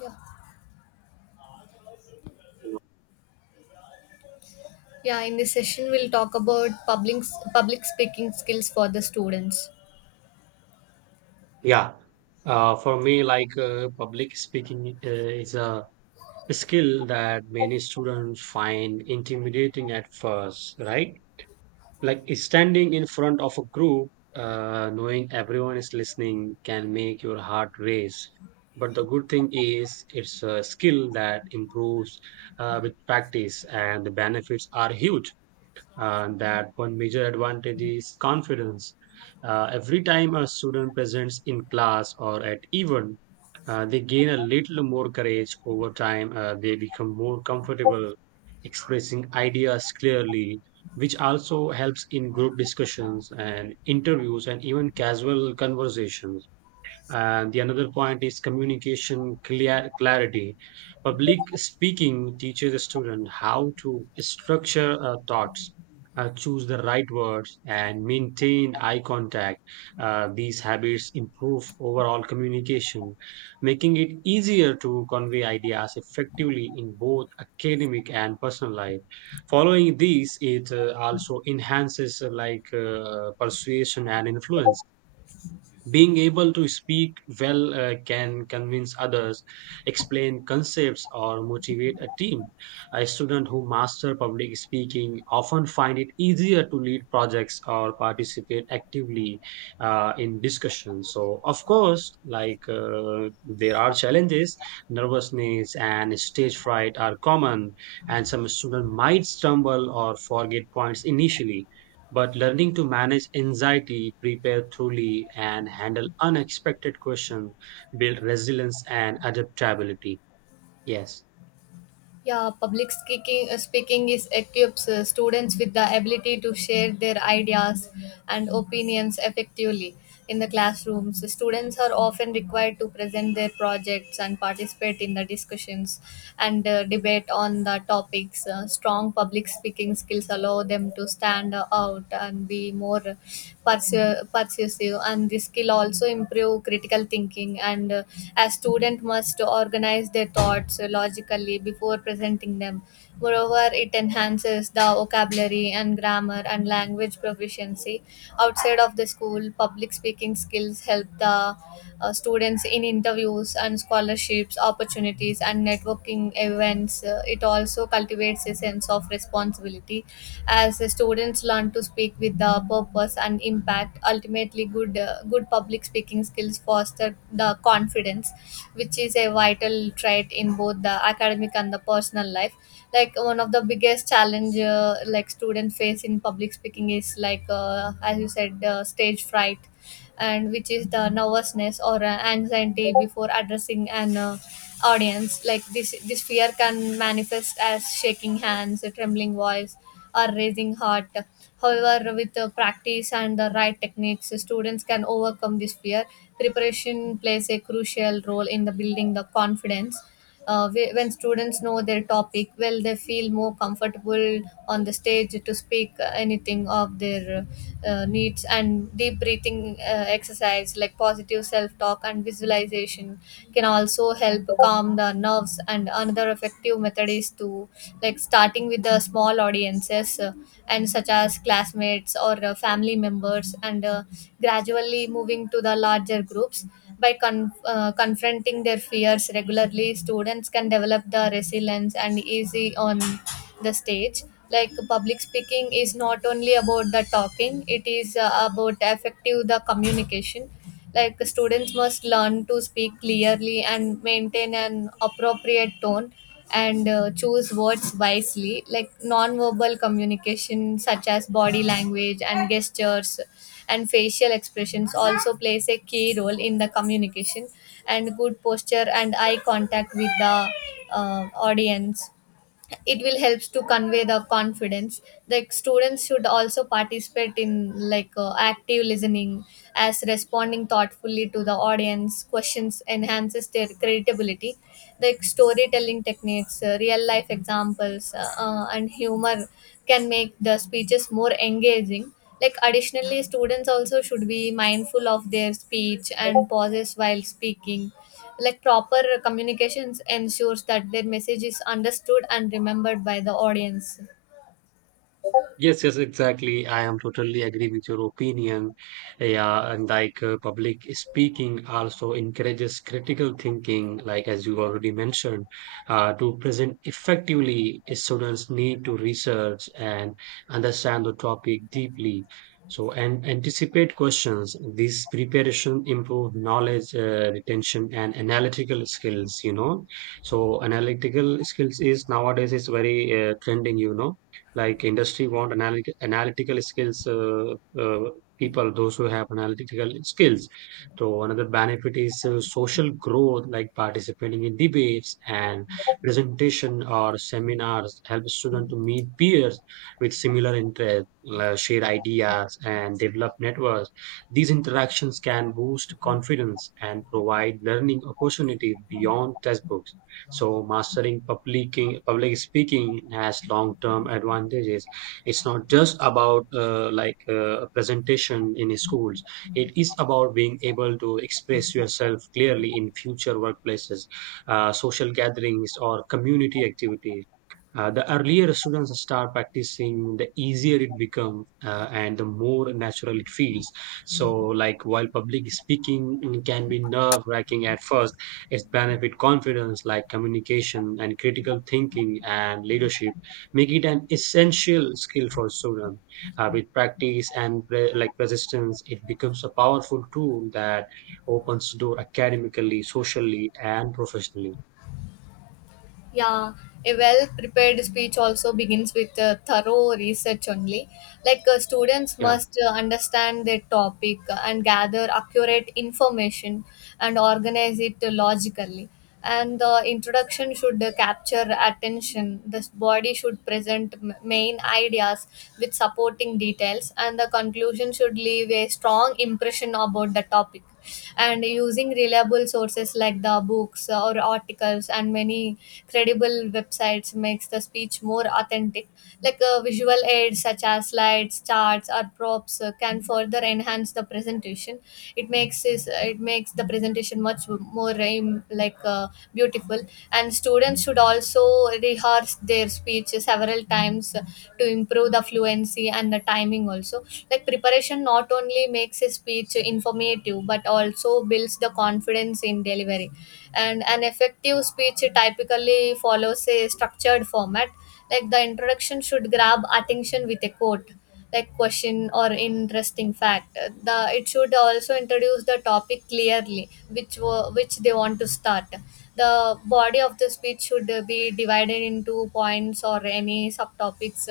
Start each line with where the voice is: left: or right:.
left: Yeah. Yeah, in this session we'll talk about public speaking skills for the students.
right: Yeah, for me, public speaking is a skill that many students find intimidating at first, right? Like standing in front of a group, knowing everyone is listening can make your heart race. But the good thing is, it's a skill that improves with practice, and the benefits are huge. That one major advantage is confidence. Every time a student presents in class or at event, they gain a little more courage over time. They become more comfortable expressing ideas clearly, which also helps in group discussions and interviews and even casual conversations. And the another point is clarity. Public speaking teaches a student how to structure thoughts, choose the right words, and maintain eye contact. These habits improve overall communication, making it easier to convey ideas effectively in both academic and personal life. Following these, it also enhances persuasion and influence, being able to speak well can convince others, explain concepts, or motivate a team. A student who master public speaking often find it easier to lead projects or participate actively in discussions. So of course, there are challenges. Nervousness and stage fright are common, and some students might stumble or forget points initially, but learning to manage anxiety, prepare thoroughly, and handle unexpected questions build resilience and adaptability. Yes.
left: Yeah, public speaking speaking is equips students with the ability to share their ideas and opinions effectively in the classrooms. Students are often required to present their projects and participate in the discussions and debate on the topics. Strong public speaking skills allow them to stand out and be more persuasive, and this skill also improve critical thinking. And a student must organize their thoughts logically before presenting them. Moreover, it enhances the vocabulary and grammar and language proficiency. Outside of the school, public speaking skills help the students in interviews and scholarships opportunities and networking events. It also cultivates a sense of responsibility as the students learn to speak with the purpose and impact. Ultimately, good public speaking skills foster the confidence, which is a vital trait in both the academic and the personal life. Like, one of the biggest challenge like students face in public speaking is, like, as you said, stage fright, and which is the nervousness or anxiety before addressing an audience. Like, this fear can manifest as shaking hands, a trembling voice, or raising heart. However, with the practice and the right techniques, students can overcome this fear. Preparation plays a crucial role in the building the confidence. When students know their topic well, they feel more comfortable on the stage to speak anything of their needs. And deep breathing exercise, like positive self-talk and visualization, can also help calm the nerves. And another effective method is to, like, starting with the small audiences, and such as classmates or family members, and gradually moving to the larger groups. By confronting their fears regularly, students can develop the resilience and easy on the stage. Like, public speaking is not only about the talking; it is, about effective the communication. Like, students must learn to speak clearly and maintain an appropriate tone and choose words wisely. Like, non-verbal communication such as body language and gestures and facial expressions also plays a key role in the communication. And good posture and eye contact with the audience, it will helps to convey the confidence. Like, students should also participate in, like, active listening, as responding thoughtfully to the audience questions enhances their credibility. Like, storytelling techniques, real life examples, and humor can make the speeches more engaging. Like, additionally, students also should be mindful of their speech and pauses while speaking. Like, proper communications ensures that their message is understood and remembered by the audience.
right: Yes, yes, exactly. I am totally agree with your opinion. Yeah, and public speaking also encourages critical thinking, like as you already mentioned, to present effectively, students need to research and understand the topic deeply. So, and anticipate questions. This preparation improve knowledge retention and analytical skills, you know. So, analytical skills is nowadays is very trending, you know, like industry want analytical skills, people those who have analytical skills. So another benefit is social growth, like participating in debates and presentation or seminars help students to meet peers with similar interests, share ideas and develop networks. These interactions can boost confidence and provide learning opportunities beyond textbooks. So mastering public public speaking has long term advantages. It's not just about presentation in schools. It is about being able to express yourself clearly in future workplaces, social gatherings, or community activities. The earlier students start practicing, the easier it becomes and the more natural it feels. So, like while public speaking can be nerve wracking at first, it's benefit confidence, like communication and critical thinking and leadership, make it an essential skill for students. With practice and like persistence, it becomes a powerful tool that opens door academically, socially, and professionally.
left: Yeah, a well prepared speech also begins with thorough research only. Like, students
right: Yeah.
left: must understand their topic and gather accurate information and organize it logically. And the introduction should capture attention. The body should present main ideas with supporting details, and the conclusion should leave a strong impression about the topic. And using reliable sources like the books or articles and many credible websites makes the speech more authentic. Like, visual aids such as slides, charts, or props can further enhance the presentation. It makes the presentation much more beautiful. And students should also rehearse their speech several times to improve the fluency and the timing also. Like, preparation not only makes a speech informative but also builds the confidence in delivery. And an effective speech typically follows a structured format. Like, the introduction should grab attention with a quote, like question or interesting fact. The it should also introduce the topic clearly which which they want to start. The body of the speech should be divided into points or any subtopics,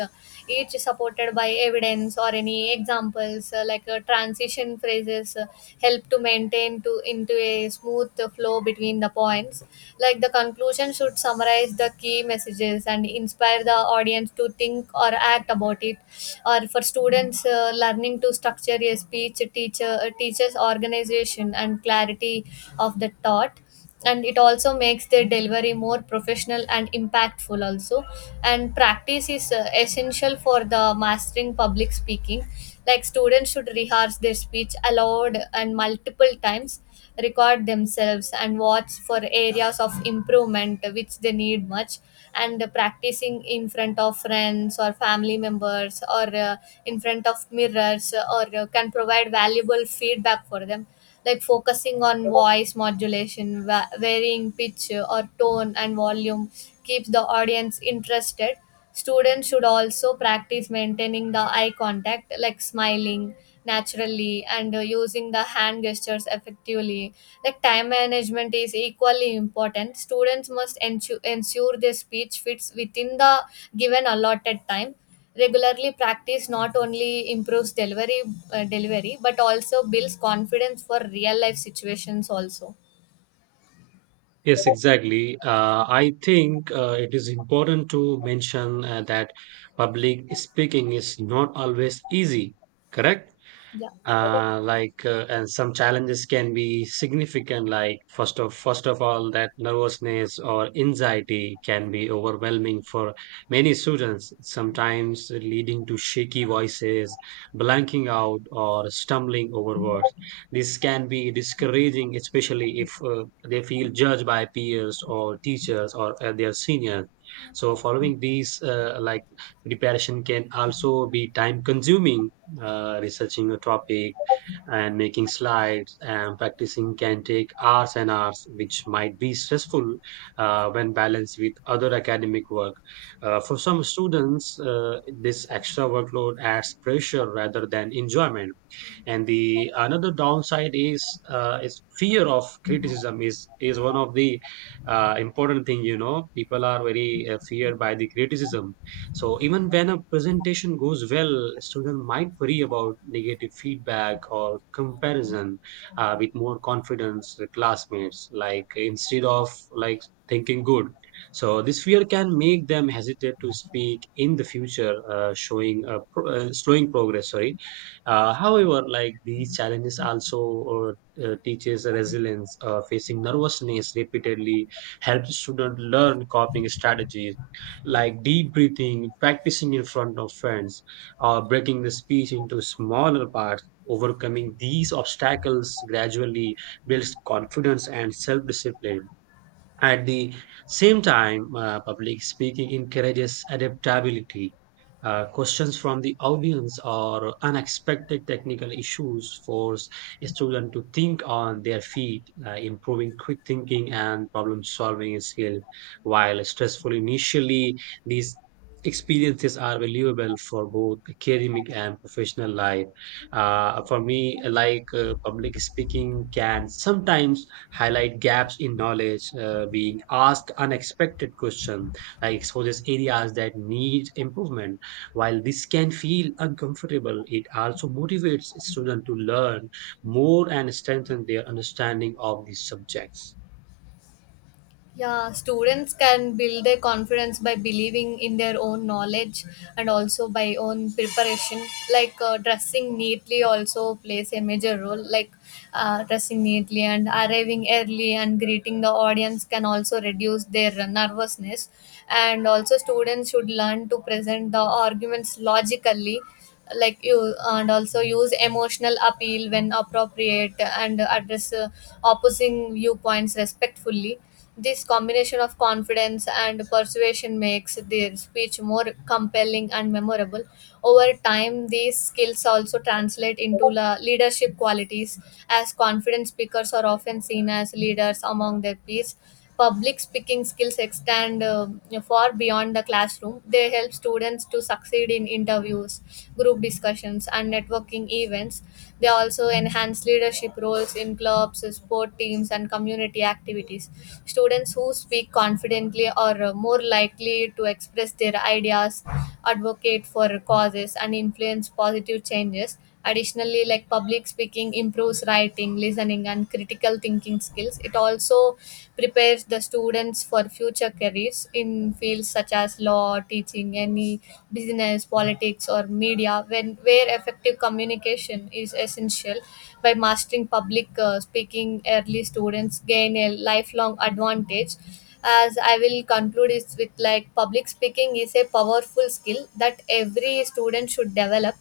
left: each supported by evidence or any examples. Transition phrases help to maintain to into a smooth flow between the points. Like, the conclusion should summarize the key messages and inspire the audience to think or act about it. Or for students, learning to structure a speech teachers organization and clarity of the thought, and it also makes their delivery more professional and impactful also. And practice is essential for the mastering public speaking. Like, students should rehearse their speech aloud and multiple times, record themselves and watch for areas of improvement which they need much. And practicing in front of friends or family members, or in front of mirrors, or can provide valuable feedback for them. Like, focusing on voice modulation, varying pitch or tone and volume, keeps the audience interested. Students should also practice maintaining the eye contact, like smiling naturally and using the hand gestures effectively. Like, time management is equally important. Students must ensure their speech fits within the given allotted time. Regularly practice not only improves delivery but also builds confidence for real life situations also.
right: Yes, exactly. I think it is important to mention that public speaking is not always easy, correct?
left: Yeah.
right: And some challenges can be significant, like first of all, that nervousness or anxiety can be overwhelming for many students, sometimes leading to shaky voices, blanking out, or stumbling over words. This can be discouraging, especially if they feel judged by peers or teachers or their seniors. So following these, preparation can also be time consuming. Researching a topic and making slides and practicing can take hours and hours, which might be stressful when balanced with other academic work. For some students, this extra workload adds pressure rather than enjoyment. And the another downside is, fear of criticism is one of the important thing, you know. People are very feared by the criticism. So even when a presentation goes well, student might worry about negative feedback or comparison with more confidence with classmates, like instead of like thinking good. So this fear can make them hesitate to speak in the future, showing slowing progress, sorry. However, like these challenges also teaches resilience. Facing nervousness repeatedly helps students learn coping strategies like deep breathing, practicing in front of friends, or breaking the speech into smaller parts. Overcoming these obstacles gradually builds confidence and self-discipline. At the same time, public speaking encourages adaptability. Questions from the audience or unexpected technical issues force students to think on their feet, improving quick thinking and problem solving skills. While stressful initially, these experiences are valuable for both academic and professional life. For me, public speaking can sometimes highlight gaps in knowledge. Being asked unexpected questions, like exposes areas that need improvement. While this can feel uncomfortable, it also motivates students to learn more and strengthen their understanding of these subjects.
left: Yeah, students can build their confidence by believing in their own knowledge and also by own preparation. Like, dressing neatly also plays a major role. Like, dressing neatly and arriving early and greeting the audience can also reduce their nervousness. And also, students should learn to present the arguments logically, like you, and also use emotional appeal when appropriate and address opposing viewpoints respectfully. This combination of confidence and persuasion makes their speech more compelling and memorable. Over time, these skills also translate into leadership qualities, as confident speakers are often seen as leaders among their peers. Public speaking skills extend far beyond the classroom. They help students to succeed in interviews, group discussions, and networking events. They also enhance leadership roles in clubs, sport teams, and community activities. Students who speak confidently are more likely to express their ideas, advocate for causes, and influence positive changes. Additionally, like, public speaking improves writing, listening, and critical thinking skills. It also prepares the students for future careers in fields such as law, teaching, any business, politics, or media, when where effective communication is essential. By mastering public speaking, early students gain a lifelong advantage. As I will conclude is with, like, public speaking is a powerful skill that every student should develop.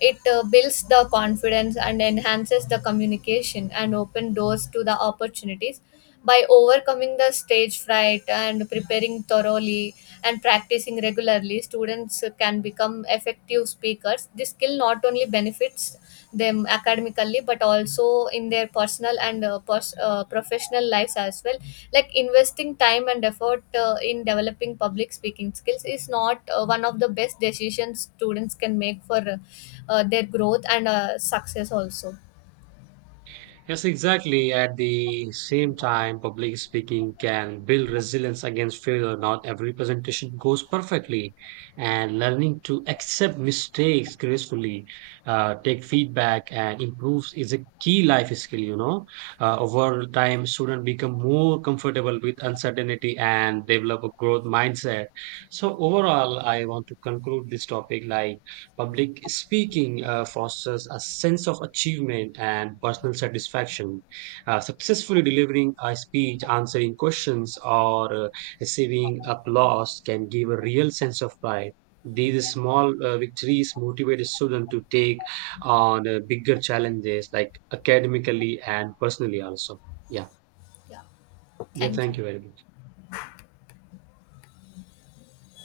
left: It builds the confidence and enhances the communication and open doors to the opportunities. By overcoming the stage fright and preparing thoroughly and practicing regularly, students can become effective speakers. This skill not only benefits them academically but also in their personal and professional lives as well. Like, investing time and effort in developing public speaking skills is not one of the best decisions students can make for their growth and success also.
right: Yes, exactly. At the same time, public speaking can build resilience against failure. Not every presentation goes perfectly, and learning to accept mistakes gracefully, take feedback, and improve is a key life skill. You know, over time, students become more comfortable with uncertainty and develop a growth mindset. So, overall, I want to conclude this topic like public speaking fosters a sense of achievement and personal satisfaction. Successfully delivering a speech, answering questions, or receiving applause can give a real sense of pride. These small victories motivate a student to take on bigger challenges, like academically and personally, also. Yeah.
left: Yeah,
right: Yeah.
left: thank you.
right: Thank you very much.